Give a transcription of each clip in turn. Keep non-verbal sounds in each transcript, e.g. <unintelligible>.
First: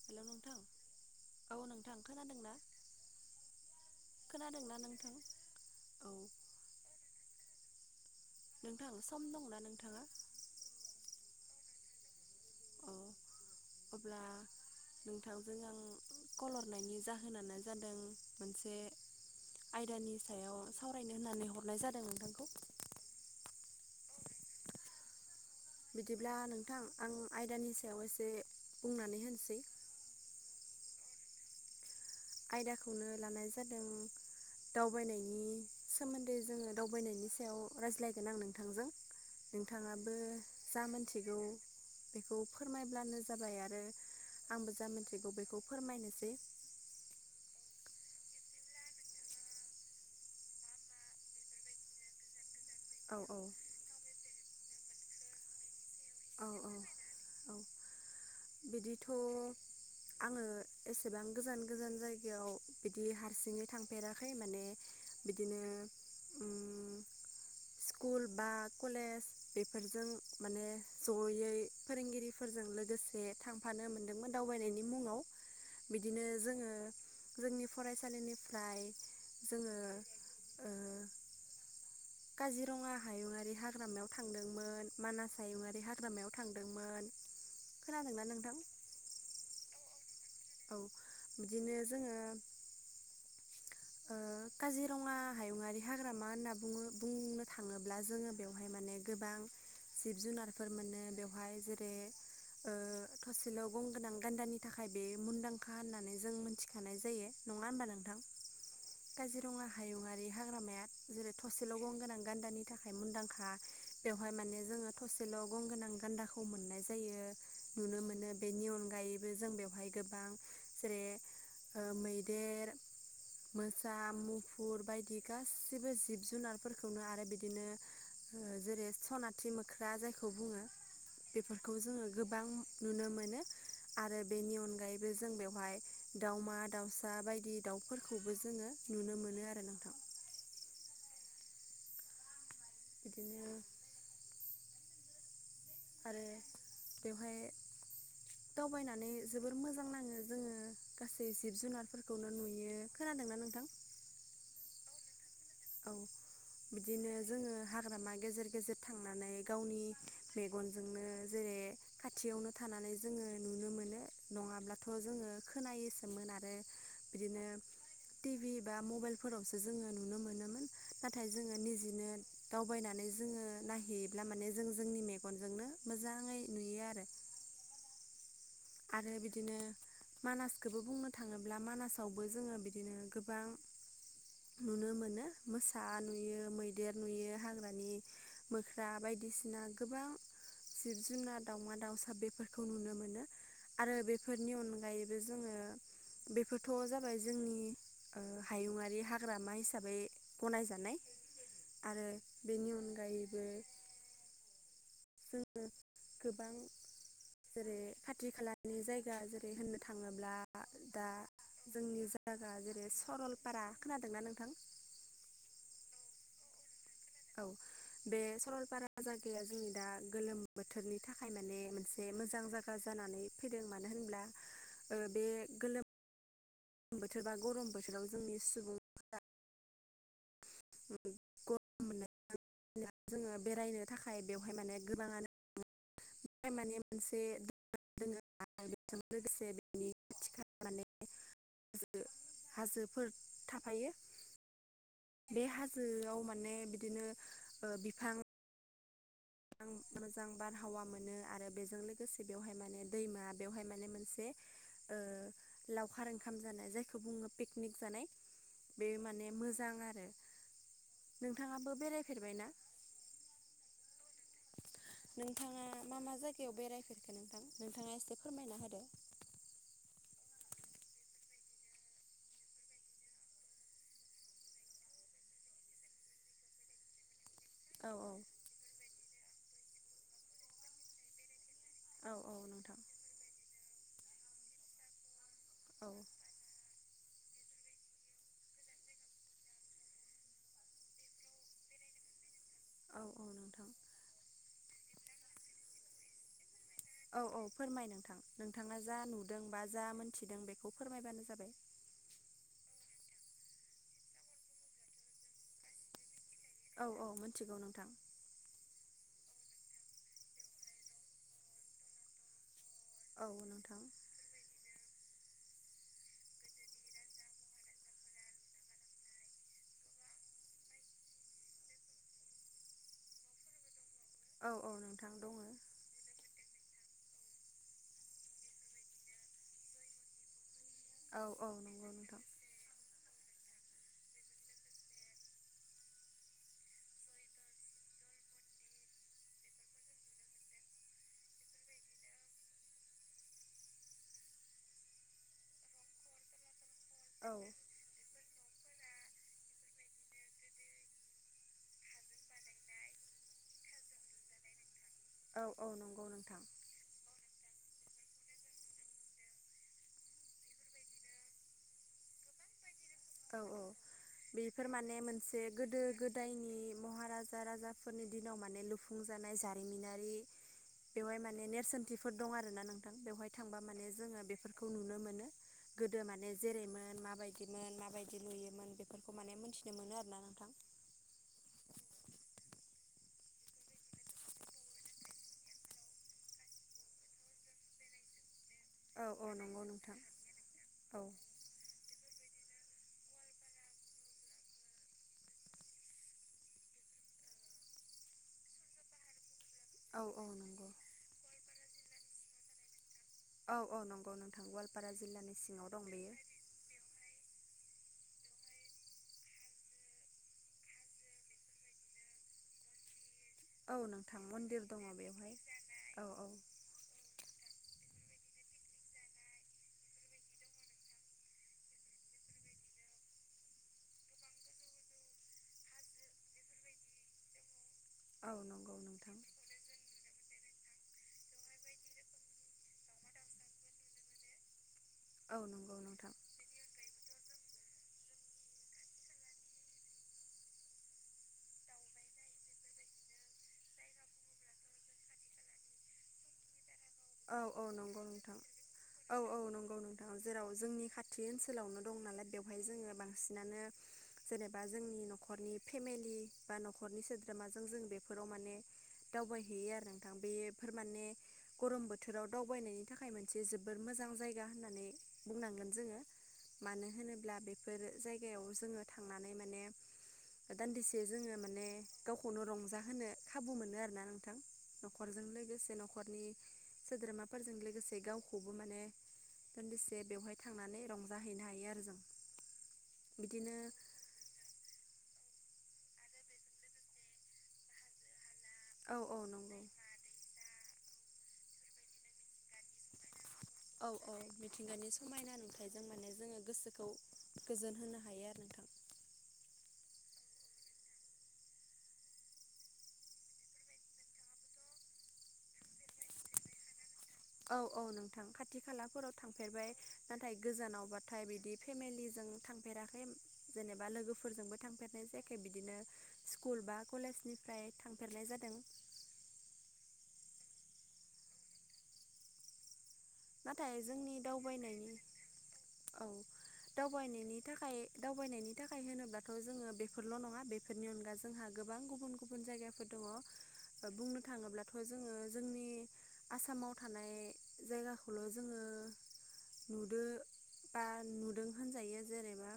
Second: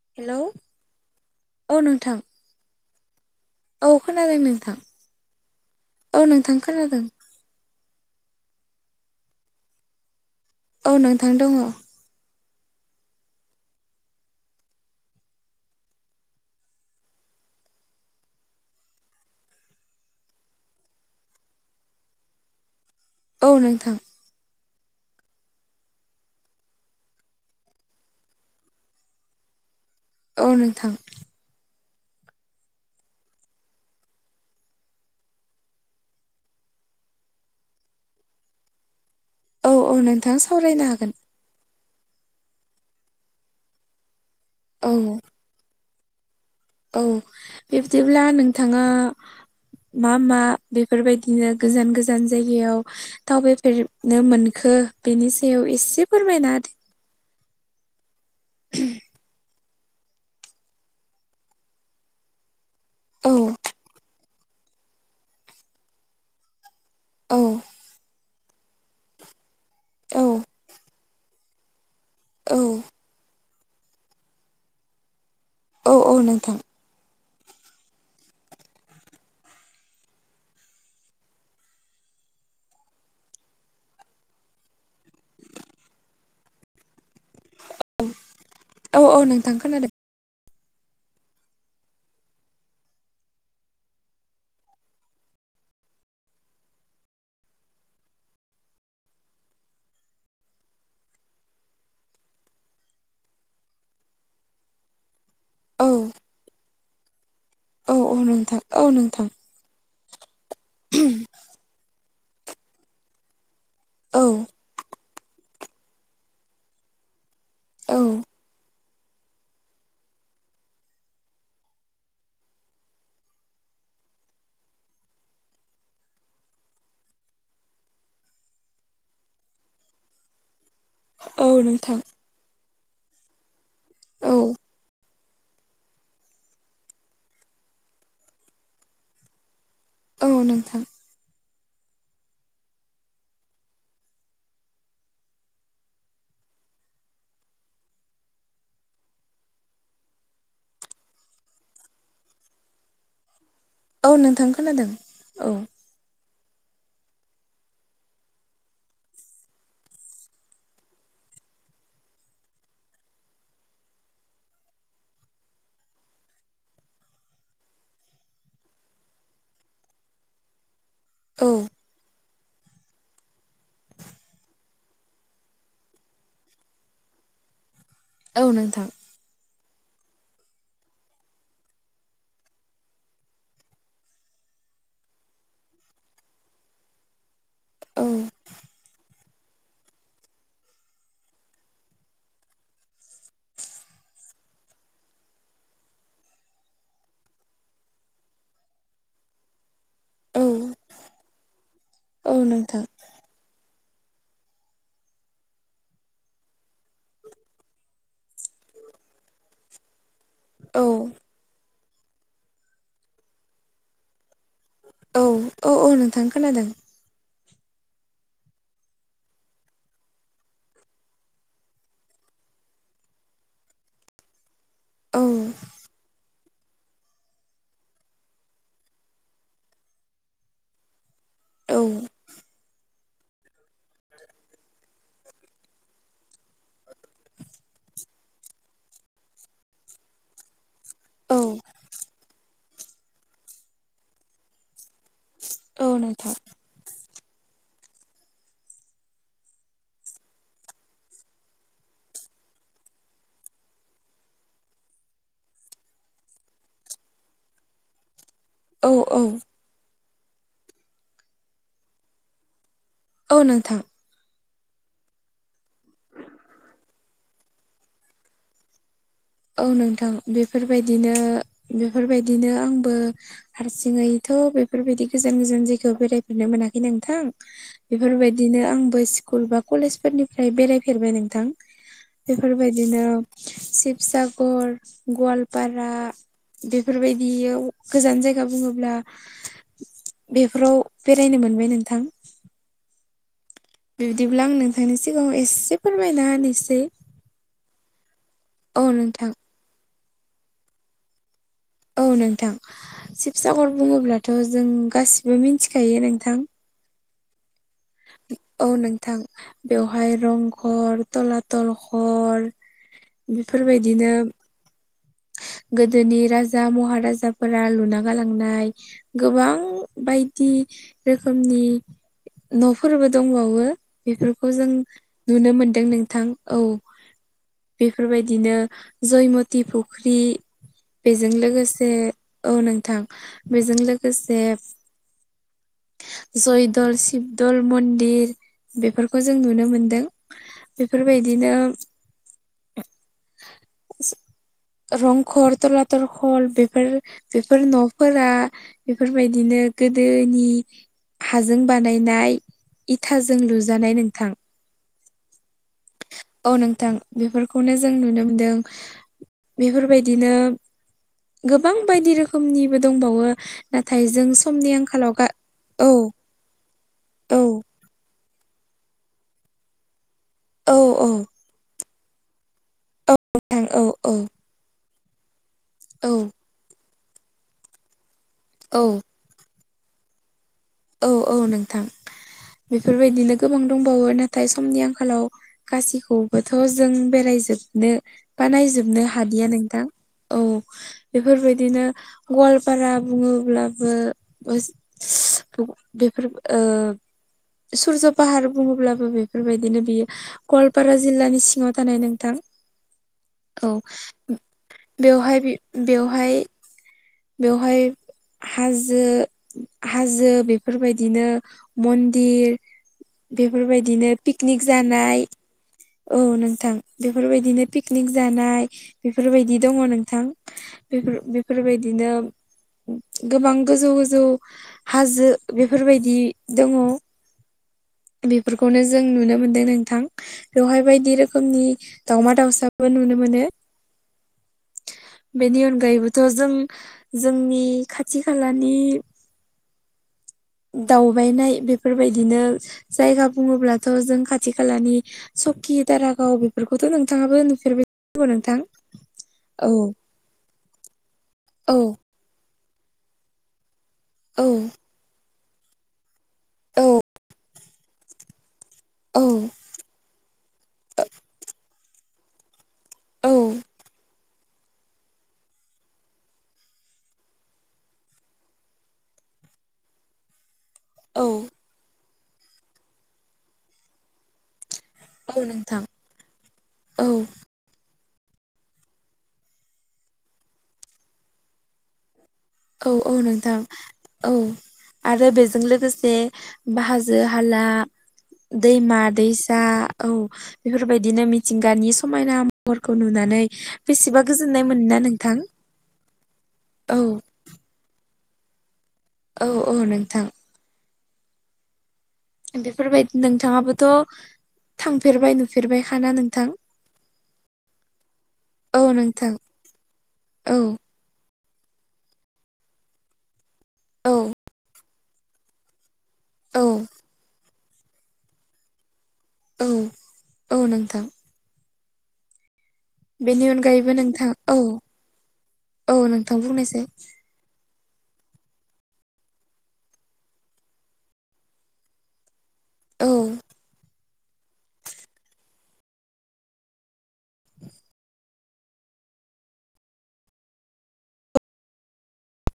Hello नोंथां औ नोंथां खोनादोंना? औ खोनादों नोंथां औ नोंथां खोनादों नोंथां सम दंना नोंथांङा? औ नोंथां दंङ। औ अब्ला नोंथांजों आं कल हरनायनि जाहोनानो जादों मोनसे आयदानि सायाव सावरायनो होननानै हरनाय जादों नोंथांखौ औ नोंथां बिदिब्ला नोंथां आं आयदानि सायाव एसे बुंनानै होनोसै औ नोंथां आयदाखौनो लानाय जादों दावबायनायनि सोमोन्दै जोंङो दावबायनायनि सायाव रायज्लायगोन आं नोंथांजों औ औ नोंथांङाबो नोंथां था सावरायनो हागोन मिनथिगौ बेखौ फोरमायब्लानो जाबाय आरो आंबो जा औ मिथिगौ बेखौ फोरमायनोसै औ बिब्दिब्ला नोंथांङा मा मा बेफोरबायदिनो गोजान गोजान जायगा याव औ औ दावबायफेरनो मोनखो बेनि सायाव एसे औ फोरमायना औ औ बिदिथ' आङो एसेबां गोजान गोजान जायगायाव बेदि होदो हारसिंङै थांफेरा खै माने बिदिनो उम औ कुल बा कलेज बेफोरजों औ माने जयै औ फोरोंगिरिफोरजों लोगोसे थांफानो मोनदोंमोन दावबायनायनि मुङाव औ औ बिदिनो नोंथां जोङो जोंनि फरायसालिनिफ्राय जोंङो ओ काजिरङा हायुङारि हाग्रामायाव थांदोंमोन मानास हायुङरारि बे हाग्रामायाव थांदोंमोन। खोनादोंना नोंथां औ औ औ नोंथां खोनादों। औ बिदिनो जोङो ओ काजिरङा हायुङारि हाग्रामा होनना बुङो बुंनो थाङोब्ला जोङो बेवहाय माने गोबां जिब जुनारफोर मोनो बेवहाय जेरै ओ थसेल' गंगोनां गान्दानि थाखाय बे मुंदांखा औ होननानै जों मिथिखानाय जायो। नङा होमबा औ औ नोंथां। औ नोंथां काजिरङा हायुङारि हाग्रामाया जेरै थसेल' गं गोनां गान्दानि थाखाय मुनदांखा औ बेवहाय माने जोङो थसे सेल' गंगोनां गान्दाखौ मोननाय जायो नुनो औ मोनो बे नियन गायैबो जों बेयावहाय गोबां जेरै ओ मैदेर मोसा मुफुर बायदि गाससिबो जिब जुनारफोरखौनो आरो बिदिनो ओ जेरै सनाथि मोख्रा जायखौ बुङो औ बेफोरखौ नोंथां जोङो गोबां नुनो मोनो आरो औ बेनि अनगायै बे जों बेवहाय दावमा दावसा बायदि दाउफोरखौबो जोङो नुनो मोनो आरो नोंथां। औ नोंथां बिदिनो आरो बेवहाय दावबायनानै जोबोर मोजां नाङो जोङो गासै जिब जुनारफोरखौनो नुयो खोना खोनादों ना नोंथां। औ नोंथां खोनादों औ। बिदिनो जोङो हाग्रामा गेजेर गेजेर थांनानै गावनि मेगनजोंनो जे जेरै खाथियावनो थानानै जोङो नुनो मोनो नङाब्लाथ' जोङो खोनायोसोमोन आरो। बे बिदिनो टिभि बा मबाइलफोरावसो जोङो नुनो मोनो। नाथाय औ जोङो निजिनो दावबायनानै जोङो नायहैयोब्ला माने जों जोंनि मेगनजोंनो मोजाङै नुयो आरो। <unintelligible> औ नोंथां आरो बिदिनो मानासखोबो बुंनो थाङोब्ला मानासावबो जोङो बिदिनो गोबां नुनो मोनो मोसा नुयो मैदेर नुयो हालु मानि औ मोख्रा बायदिसि ना गोबां जिब जुनार दावमा दाउसा बेफोरखौ नुनो मोनो। आरो बेफोरनि अनगायैबो जोङो बेफोरथ' जाबाय जोंनि ओ हायुङारि हाग्रामा हिसा साबै औ गनायजानाय आरो औ बेनि नोंथां अनगायैबो जोङो गोबां जेरै खाथि खालानि जायगा जेरै होननो थाङो ब्ला औ दा जोंनि जागा जेरै सरलपारा खोनादोंना नोंथां? औ औ औ नोंथां खोनादों। औ बे सरलपारा जागाया जोंनि दा गोलोम बोथोरनि थाखाय माने मोनसे मोजां जागा जानानै फैदों मानो होनब्ला ओ औ बे गोलोम बोथोर बा गरम बोथोराव जोंनि सुबुं <unintelligible> औ मोननाय जोङो बेरायनो थाखाय बेवहाय माने गोबाङानो बेहाय माने मोनसे दोनो आरो बेजों लोगोसे बेनि थिखानानै औ हाजोफोर थाफायो बे औ हाजोआव नोंथां माने बिदिनो बिफां मोजां मोजां बारहावा मोनो आरो बेजों लोगोसे बेवहाय माने दैमा बेवहाय माने मोनसे ओ लावखार ओंखाम जानाय जायखौ बुङो पिकनिक जानाय। बे औ औ माने मोजां आरो नोंथाङाबो बेराय फेरबायना? औ नोंथां। <inaudible> नोंथाङा मा मा जायगायाव बेरायफेरखो नोंथां नोंथाङा एसे फोरमायना होदो? औ नोंथां बेफोरबायदिनो बेफोरबायदिनो आंबो हारसिङै बेफोरबायदि गोजान गोजान जायखौ बेरायफनो मोनाखै नोंथां। औ बेफोरबायदिनो आंबो स्कुल बा कलेज फोरनिफ्राय बेराय फेरबाय नोंथां। औ औ नोंथां बेफोरबायदिनो शिबसागर, गवाल- औ पारा बेफोरबायदियाव गोजान जायगा बुङोब्ला- बेफोराव बेरायनो मोनबाय नोंथां। औ औ नोंथां। बिबदिब्ला आं नोंथांनि सिगाङाव एसे फोरमायना होनोसै। औ औ फोरमाय नोंथां नोंथाङा औ जा नोंथां नुदों बा जा मोन्थिदों बेखौ फोरमायबानो जाबाय। औ नोंथां शिबसागर बुङोब्लाथ' जों गासिबो मिथिखायो नोंथां। औ औ मिथिगौ नोंथां। औ नोंथां बेवहाय रंघर थलाथल घर औ नोंथां बेफोरबायदिनो <inaudible> गोदोनि राजा महाराजाफोरा लुना गालांनाय गोबां बायदि रोखोमनि न'फोरबो दंबावो। बेफोरखौ औ औ जों नोंथां दङ नुनो मोनदों नोंथां। औ बेफोरबायदिनो जयमति फुख्रि। औ बेजों औ लोगोसे नंगौ नोंथां औ नोंथां बेजों लोगोसे <inaudible> जयदल शिबदल मन्दिर बेफोरखौ जों नुनो मोनदों। बेफोरबायदिनो <inaudible> रंघर टला टल घर बेफोर औ बेफोर न'फोरा बेफोरबायदिनो गोदोनि हाजों बानायनाय। इथाजों लुजानाय नोंथां। औ औ नंगौ औ नोंथां बेफोर- खौनो जों नुनो मोनदों। बेफोरबायदिनो गोबां बायदि रोखोमनि औ औ बेफोर माने आंखालाव गा मोनसे औ गोदो-गोदायनि महाराजा औ राजा- फोरनि दिनाव माने लुफुंजानाय जारिमिनारि औ औ बेवहाय माने नेरसोनथिफोर दं आरो। ना नोंथां बेवहाय थांबा नोंथां औ माने औ जोङो बेफोरखौ नुनो मोनो। गोदो औ माने जेरै मोन माबायदिमोन माबायदि नुयोमोन औ बेफोरखौ माने मोनथिनो मोनो आरोना नोंथां। औ औ नोंथां। बेफोरबायदिनो गोबां दंबावो नाथाय समनि आंखालाव गासिखौबोथ' जों बेराय जोबनो बा नायजोबनो औ औ हादिया नंगौ नोंथां औ औ बेफोरबायदिनो गवाल पारा बुङोब्लाबो <unintelligible> बेफोर ओ सुरज' पाहार बुङोब्लाबो बे बायदिनो औ बियो औ नंगौ गवालपारा जिल्लानि सिङाव थानाय नोंथां औ औ नंगौ नोंथां गवालपारा जिल्लानि बेवहाय सिङाव दं बेयो दहाय हाजो हाजो बेफोरबायदिनो मन्दिर औ बेफोरबायदिनो नोंथां पिकनिक मन्दिर दङ जानाय बेवहाय औ नोंथां बेफोरबायदिनो पिक निक जानाय बेफोरबायदि दङ नोंथां बेफोर बेफोरबायदिनो गोबां गोजौ गोजौ हाजो बेफोरबायदि दङ औ नंगौ बेफोरखौनो जों नोंथां नुनो मोनदों नोंथां। बेवहाय बायदि रोखोमनि दावमा दावसाबो नुनो मोनो। औ बेनि नंगौ नोंथां अनगायैबोथ' जों जोंनि खाथि खालानि दावबायनाय बेफोरबायदिनो जायगा बुङोब्लाथ' जों खाथि खालानि सकि दारागाव बेफोर औ औ नंगौ नोंथां औ औ नंगौ नोंथां जेराव जोंनि खा थि औ ओनसोलावनो दं नालाय बेवहाय जोङो बांसिनानो औ जेनेबा जोंनि न'खरनि फेमेलि बा औ न'खरनि सोद्रोमाजों जों बेफोराव माने औ दावबायहैयो आरो नोंथां बे फोर माने गरम बोथोराव दावबायनायनि थाखाय मोनसे औ जोबोर मोजां जाय गा होननानै बुंनांगोन जोङो। मानो होनोब्ला बेफोर जायगायाव जोङो थांनानै माने दान्दिसे औ जोङो माने गावखौनो रंजाहोनो खाबु मोनो आरोना नोंथां। नखरजों औ लोगोसे नोंथां न'खरनि औ सोद्रोमाफोरजों लोगो से गावखौबो माने दान्दिसे बेवहाय थांनानै रंजाहैनो हायो आरो जों। औ औ बिदिनो नोंथां औ आरो बेजों लोगोसे हाजो-हाला औ औ दैमा-दैसा नंगौ औ बेफोरबायदिनो मिथिंगानि समायना महरखौ नुनानै औ औ बेसेबा गोजोननाय मिथिंगानि मोनोना समायना नोंथां नुथाइजों माने जोङो गोसोखौ औ गोजोन होनो हायो आ औ औ नोंथां बेफोरबायदि नोंथाङाबोथ' थांफेरबाय नुफेरबायखा ना नोंथां? औ औ नोंथां खाथि औ खालाफोराव नोंथां थांफेरबाय नाथाय औ गोजानावबाथाय बिदि फेमिलिजों थांफेराखै जेनेबा औ लोगोफोरजोंबो थांफेरनाय जायाखै बिदिनो औ स्कुल बा कलेजनिफ्राय थांफेरनाय जादों। औ औ नोंथां। बेनि नाथाय अनगायैबो जोंनि नोंथां औ दावबायनायनि औ नोंथां बुंनायसै दावबायनायनि थाखाय दावबायनायनि थाखाय होनोब्लाथ' जोङो बेफोरल' नङा बेफोरनि अनगा जोंहा गोबां गुबुन गु बुन जायगाफोर औ दङ बुंनो थाङोब्लाथ' जोङो जोंनि आसामाव थानाय जायगाखौल' जोङो नुदो बा नुदों होनजायो जेनेबा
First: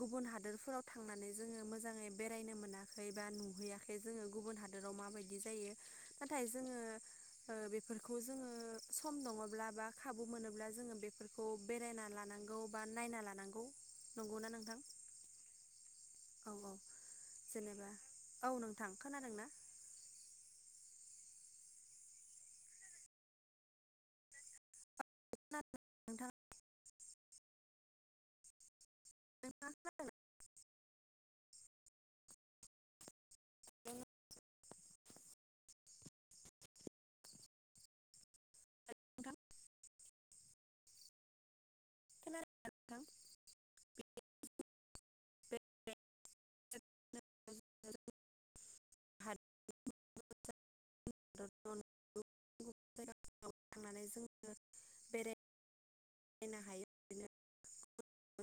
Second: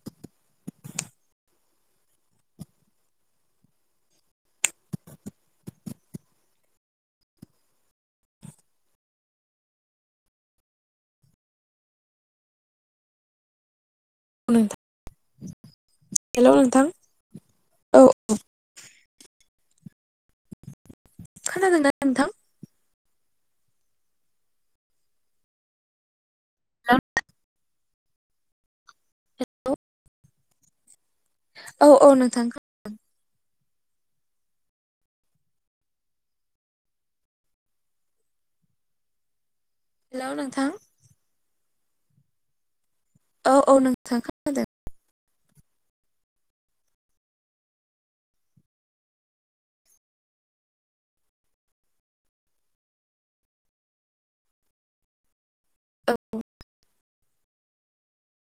गुबुन हादोरफोराव थांनानै जोङो मोजाङै बेरायनो मोनाखै बा नुहैयाखै जोङो गुबुन हादोराव माबायदि जायो नाथाय जोङो ओ बेफोरखौ जोङो सम दङब्ला एबा खाबु मोनोब्ला जोङो बेफोरखौ बेरायना लानांगौ बा नायना लानांगौ। नंगौना नोंथां? हेल' औ औ नोंथां जेनेबा औ <inaudible> खोनादोंना? खोनादों द नोंथां। <unintelligible> औ औ नोंथां हेल' नोंथां। औ औ नोंथां खोनादों हाद <unintelligible> नो औ हायो <inaudible>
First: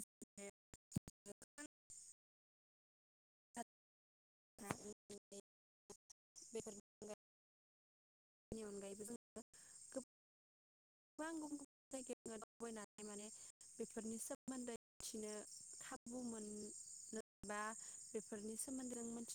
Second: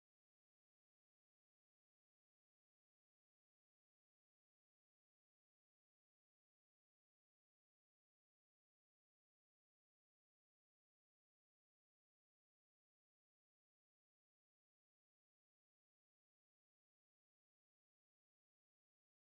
नि अनगायैबो जोंङो <unintelligible> गोबां गुबुन गुबुन जायगायावनो दावबायनानै माने बेफोरनि सोमोन्दै मिथिनो खाबु मोनो बा बेफोरनि सोमोन्दै मोनथिनो